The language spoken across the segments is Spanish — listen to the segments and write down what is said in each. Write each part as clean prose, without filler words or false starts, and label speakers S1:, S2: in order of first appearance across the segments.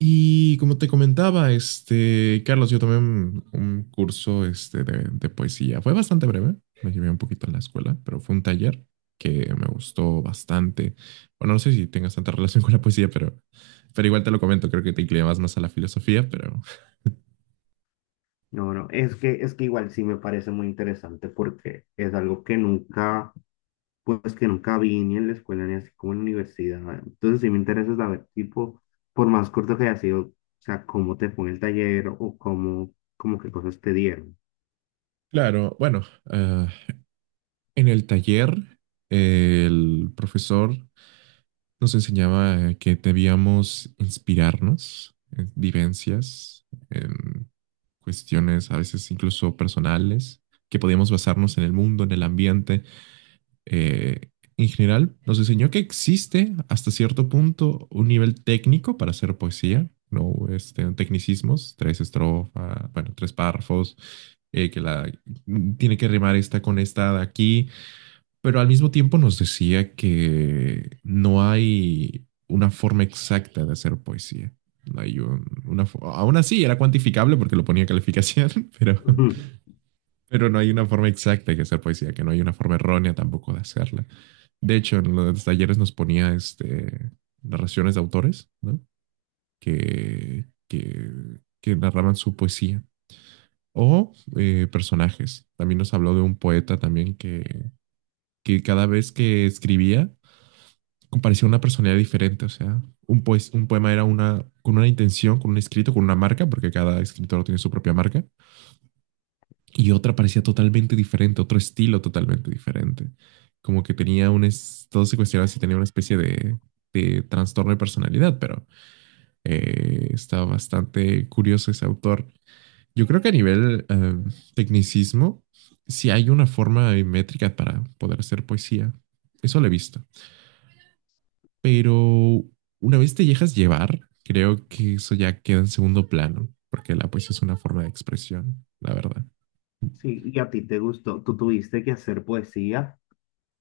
S1: Y como te comentaba, Carlos, yo tomé un curso de poesía. Fue bastante breve, me llevé un poquito en la escuela, pero fue un taller que me gustó bastante. Bueno, no sé si tengas tanta relación con la poesía, pero igual te lo comento. Creo que te inclinabas más a la filosofía, pero.
S2: No, no, es que igual sí me parece muy interesante porque es algo que nunca, pues que nunca vi ni en la escuela ni así como en la universidad. Entonces sí me interesa saber, tipo, por más corto que haya sido, o sea, cómo te fue en el taller como qué cosas te dieron.
S1: Claro, bueno, ah, en el taller, el profesor nos enseñaba que debíamos inspirarnos en vivencias, en cuestiones a veces incluso personales, que podíamos basarnos en el mundo, en el ambiente. eh, en general, nos enseñó que existe hasta cierto punto un nivel técnico para hacer poesía. No, tecnicismos, tres estrofas, bueno, tres párrafos, que la tiene que rimar esta con esta de aquí, pero al mismo tiempo nos decía que no hay una forma exacta de hacer poesía. No hay una, aún así era cuantificable porque lo ponía en calificación, pero,
S2: Ujú.
S1: pero no hay una forma exacta de hacer poesía, que no hay una forma errónea tampoco de hacerla. De hecho, en los talleres nos ponía narraciones de autores, ¿no? Que, que, que narraban su poesía. O personajes. También nos habló de un poeta también que cada vez que escribía compareció una personalidad diferente. O sea, un poema era una, con una intención, con un escrito, con una marca, porque cada escritor tiene su propia marca, y otra parecía totalmente diferente, otro estilo totalmente diferente, como que tenía todo se cuestionaba si tenía una especie de trastorno de personalidad, pero está bastante curioso ese autor. Yo creo que a nivel tecnicismo, si hay una forma métrica para poder hacer poesía, eso lo he visto. Pero una vez te dejas llevar, creo que eso ya queda en segundo plano, porque la poesía es una forma de expresión, la verdad.
S2: Sí, ¿y a ti te gustó? ¿Tú tuviste que hacer poesía?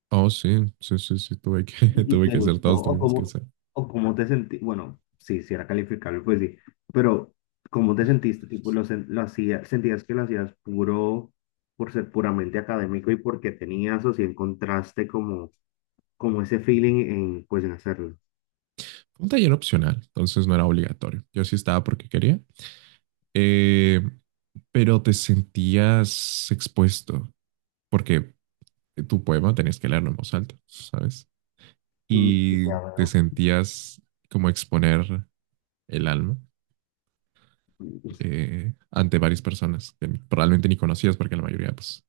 S1: Oh, sí, sí, sí, sí, tuve que,
S2: Y
S1: tuve
S2: te
S1: que hacer,
S2: gustó,
S1: todos tuvimos que hacer.
S2: o cómo te sentí, bueno, sí, si era calificable, pues sí, pero cómo te sentiste, tipo, lo, sen- lo hacía- sentías que lo hacías puro, por ser puramente académico y porque tenías o si encontraste como ese feeling en, pues, en hacerlo.
S1: Un taller opcional, entonces no era obligatorio. Yo sí estaba porque quería, eh, pero te sentías expuesto, porque tu poema tenías que leerlo en voz alta, ¿sabes?
S2: Mm,
S1: Y
S2: ya
S1: te
S2: veo.
S1: sentías como exponer el alma
S2: Mm.
S1: ante varias personas que probablemente ni conocías, porque la mayoría pues,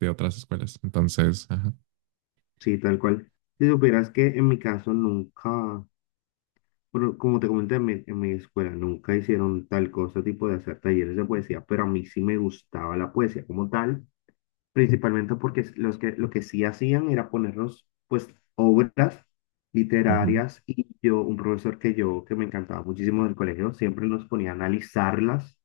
S1: de otras escuelas. Entonces, ajá.
S2: Sí, tal cual. Si supieras que en mi caso nunca, bueno, como te comenté en mi escuela, nunca hicieron tal cosa, tipo de hacer talleres de poesía, pero a mí sí me gustaba la poesía como tal. Principalmente porque lo que sí hacían era ponernos, pues, obras
S1: Ujú,
S2: literarias y yo, un profesor que me encantaba muchísimo del colegio, siempre nos ponía a analizarlas.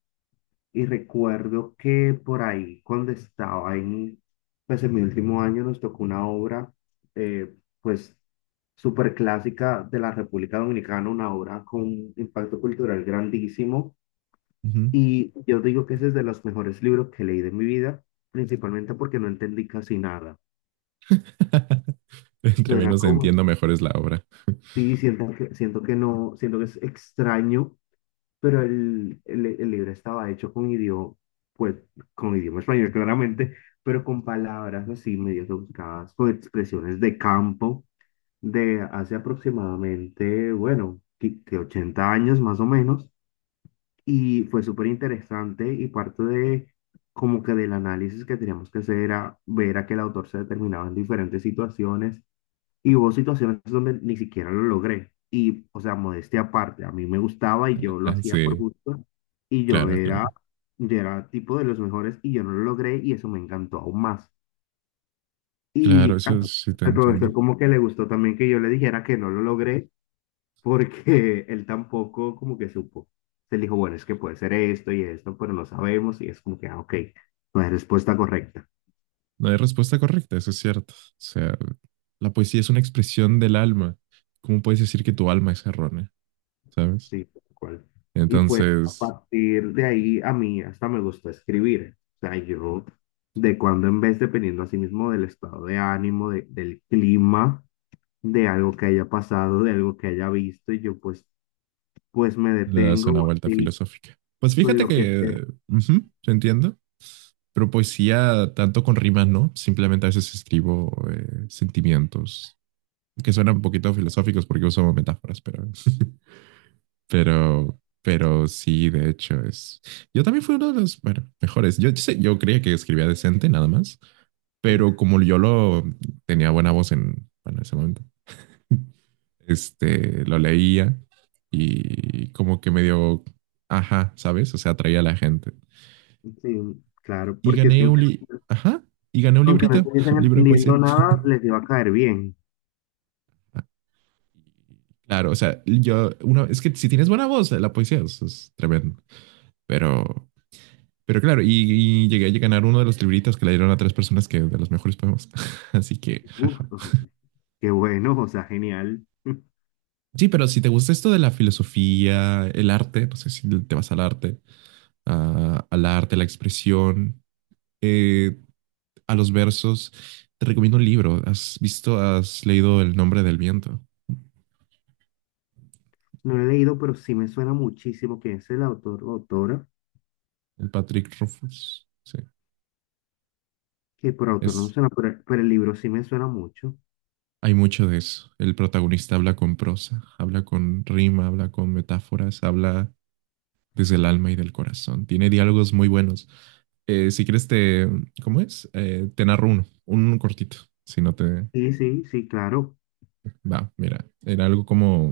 S2: Y recuerdo que por ahí, cuando estaba en, pues, en mi último año, nos tocó una obra, eh, pues, súper clásica de la República Dominicana, una obra con impacto cultural grandísimo.
S1: ujú.
S2: Y yo digo que ese es de los mejores libros que leí de mi vida, principalmente porque no entendí casi nada.
S1: Entre
S2: Suena
S1: menos
S2: como,
S1: entiendo, mejor es la obra.
S2: sí, siento que no, siento que es extraño, pero el libro estaba hecho pues, con idioma español claramente, pero con palabras así medio rebuscadas, con expresiones de campo de hace aproximadamente, bueno, que 80 años más o menos. Y fue súper interesante, y parte de como que del análisis que teníamos que hacer era ver a que el autor se determinaba en diferentes situaciones, y hubo situaciones donde ni siquiera lo logré. Y, o sea, modestia aparte, a mí me gustaba y yo lo hacía por
S1: Sí,
S2: gusto, y yo
S1: claro,
S2: era,
S1: claro.
S2: yo era tipo de los mejores y yo no lo logré y eso me encantó aún más.
S1: Claro,
S2: Y
S1: eso sí te
S2: al profesor
S1: entiendo.
S2: como que le gustó también que yo le dijera que no lo logré, porque él tampoco como que supo. Se dijo, bueno, es que puede ser esto y esto, pero no sabemos, y es como que, ah, ok, no es respuesta correcta.
S1: No hay respuesta correcta, eso es cierto. O sea, la poesía es una expresión del alma. ¿Cómo puedes decir que tu alma es errónea? ¿Sabes?
S2: Sí, tal cual. Y pues a
S1: Entonces
S2: partir de ahí a mí hasta me gustó escribir. O sea, yo de cuando en vez, dependiendo así mismo del estado de ánimo, del clima, de algo que haya pasado, de algo que haya visto, y yo pues me
S1: le das
S2: detengo
S1: una
S2: o
S1: vuelta
S2: así,
S1: filosófica. Pues
S2: con
S1: fíjate
S2: lo que te...
S1: que, ujú, yo entiendo, pero poesía tanto con rimas, ¿no? Simplemente a veces escribo sentimientos que suenan un poquito filosóficos porque uso metáforas, pero, pero sí, de hecho es. Yo también fui uno de los, bueno, mejores. Yo, yo creía que escribía decente, nada más. Pero como yo lo tenía buena voz en, bueno, en ese momento, lo leía y como que medio, ajá, ¿sabes? O sea, atraía a la gente.
S2: Sí, claro,
S1: Y
S2: porque es que
S1: gané un, li ajá, y gané un
S2: aunque no
S1: librito,
S2: estuviesen
S1: un libro de
S2: entendiendo
S1: poesía.
S2: nada, les iba a caer bien.
S1: Ah, Claro, o sea, yo, una, es que si tienes buena voz, la poesía es tremendo, pero, pero, claro, llegué a ganar uno de los libritos que le dieron a tres personas, que de los mejores poemas. Así que,
S2: Uf,
S1: jaja.
S2: ujú, qué bueno, o sea, genial.
S1: Sí, pero si te gusta esto de la filosofía, el arte, no sé si te vas al arte, al arte, a la expresión, eh, a los versos. Te recomiendo un libro. ¿Has visto, has leído El nombre del viento?
S2: No lo he leído, pero sí me suena muchísimo que es el autor o autora,
S1: El Patrick Rothfuss. Sí,
S2: que por autor no me
S1: es,
S2: suena, pero el libro sí me suena mucho.
S1: hay mucho de eso. El protagonista habla con prosa, habla con rima, habla con metáforas, habla desde el alma y del corazón. Tiene diálogos muy buenos. Si quieres te, ¿cómo es? Te narro uno, un cortito. Si no te
S2: Sí, sí, sí, claro,
S1: va, mira, era algo como,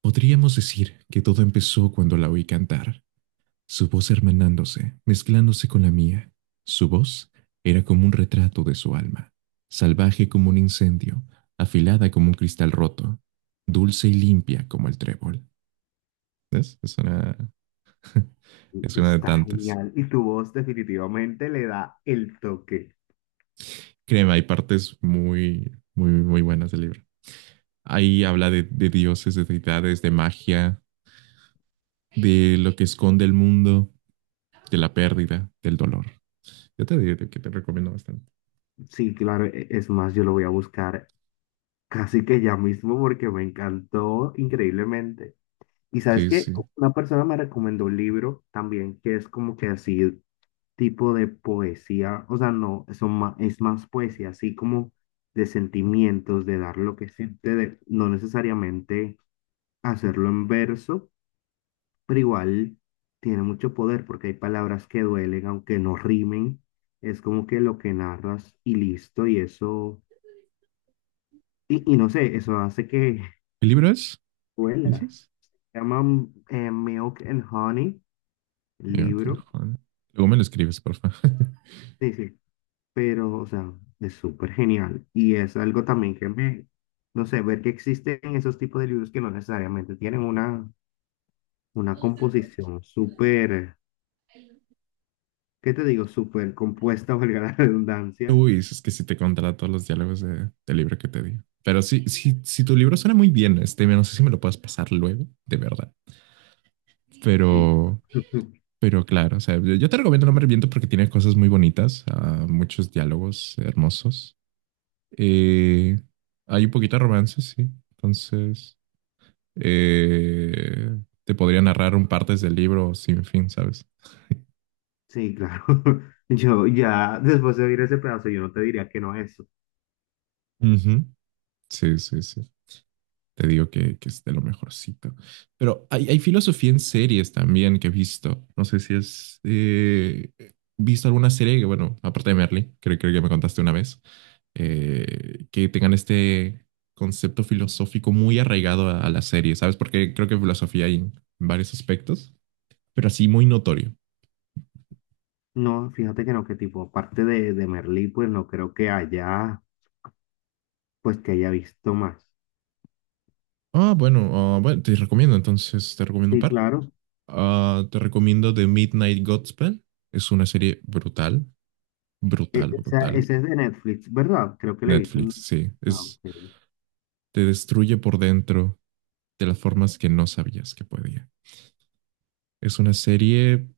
S1: podríamos decir que todo empezó cuando la oí cantar. Su voz hermanándose, mezclándose con la mía. Su voz era como un retrato de su alma, salvaje como un incendio, afilada como un cristal roto, dulce y limpia como el trébol. ¿Ves? Es una, es una de
S2: está
S1: tantas.
S2: genial. Y tu voz definitivamente le da el toque.
S1: Créeme, hay partes muy, muy, muy buenas del libro. Ahí habla de, dioses, de deidades, de magia, de lo que esconde el mundo, de la pérdida, del dolor. Yo te digo que te recomiendo bastante.
S2: Sí, claro, es más, yo lo voy a buscar casi que ya mismo porque me encantó increíblemente. Y sabes
S1: Sí,
S2: que
S1: sí.
S2: una persona me recomendó un libro también que es como que así tipo de poesía, o sea, no, es más poesía, así como de sentimientos, de dar lo que siente, de no necesariamente hacerlo en verso, pero igual tiene mucho poder porque hay palabras que duelen, aunque no rimen, es como que lo que narras y listo, y eso, y no sé, eso hace que
S1: ¿El libro es?
S2: duela.
S1: ¿Dices?
S2: Se llama Milk and Honey, el
S1: Miracle
S2: libro.
S1: Honey. Luego me lo escribes, porfa.
S2: Sí, sí, pero, o sea, es súper genial. Y es algo también que me, no sé, ver que existen esos tipos de libros que no necesariamente tienen una composición súper, ¿qué te digo? Súper compuesta, valga la redundancia.
S1: Uy, es que si te contara todos los diálogos de, del libro que te di. Pero sí, sí, si tu libro suena muy bien, no sé si me lo puedes pasar luego, de verdad.
S2: Sí,
S1: Pero, pero claro, o sea, yo te recomiendo No me reviento porque tiene cosas muy bonitas, muchos diálogos hermosos. Eh, Hay un poquito de romance, sí. Entonces, eh, te podría narrar un partes del libro sin fin, ¿sabes?
S2: sí, claro. Yo ya, después de oír ese pedazo, yo no te diría que no es eso.
S1: Ujú. Sí, sí, sí. Te digo que es de lo mejorcito. Pero hay filosofía en series también que he visto. No sé si has visto alguna serie que, bueno, aparte de Merly, creo, creo que me contaste una vez, que tengan este concepto filosófico muy arraigado a la serie, ¿sabes? Porque creo que filosofía hay en varios aspectos, pero así muy notorio.
S2: No, fíjate que no, que tipo, aparte de Merlí, pues no creo que haya, pues que haya visto más.
S1: Bueno, bueno, te recomiendo un
S2: Sí,
S1: par.
S2: claro.
S1: Te recomiendo The Midnight Gospel. Es una serie brutal,
S2: E-
S1: brutal,
S2: Esa,
S1: brutal.
S2: esa es de Netflix, ¿verdad? Creo que la he visto
S1: Netflix,
S2: en...
S1: sí.
S2: Ah,
S1: Es,
S2: ok.
S1: te destruye por dentro de las formas que no sabías que podía. Es una serie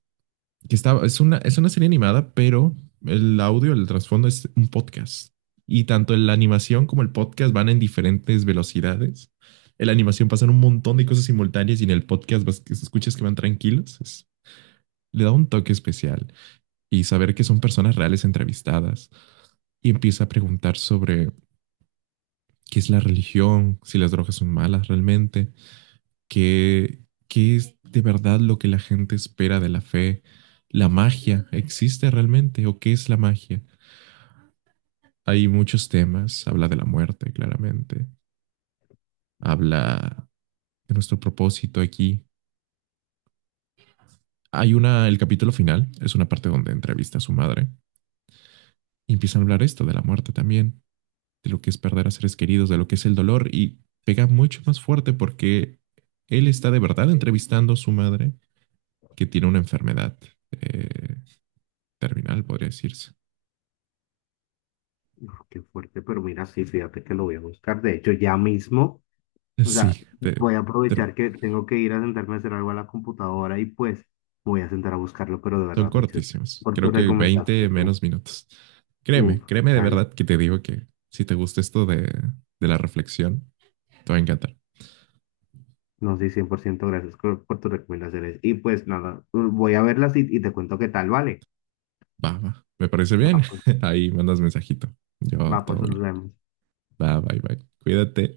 S1: que está, es una serie animada, pero el audio, el trasfondo es un podcast. Y tanto la animación como el podcast van en diferentes velocidades. En la animación pasan un montón de cosas simultáneas y en el podcast vas, escuchas que van tranquilos. Le da un toque especial. Y saber que son personas reales entrevistadas. Y empieza a preguntar sobre qué es la religión, si las drogas son malas realmente. ¿Qué, qué es de verdad lo que la gente espera de la fe? ¿La magia existe realmente, o qué es la magia? Hay muchos temas, habla de la muerte, claramente, habla de nuestro propósito aquí. El capítulo final es una parte donde entrevista a su madre y empiezan a hablar esto de la muerte también, de lo que es perder a seres queridos, de lo que es el dolor, y pega mucho más fuerte porque él está de verdad entrevistando a su madre, que tiene una enfermedad eh, terminal, podría decirse.
S2: Uf, qué fuerte, pero mira, sí, fíjate que lo voy a buscar. De hecho, ya mismo, o sea,
S1: Sí,
S2: voy a
S1: te-
S2: aprovechar que tengo que ir a sentarme a hacer algo a la computadora y pues voy a sentar a buscarlo, pero de
S1: son
S2: verdad, muchas gracias
S1: cortísimos.
S2: por tu
S1: Creo que 20
S2: recomendación.
S1: menos minutos.
S2: Uf,
S1: Créeme, créeme de
S2: genial.
S1: verdad que te digo que si te gusta esto de la reflexión, te va a encantar.
S2: No sé, 100% gracias por tus recomendaciones. Y pues nada, voy a verlas y te cuento qué tal, ¿vale?
S1: Va, va. Me parece bien.
S2: Va, pues,
S1: Ahí mandas mensajito. Yo
S2: va, pues
S1: todo
S2: nos
S1: bien.
S2: vemos.
S1: Va, bye, bye. Cuídate.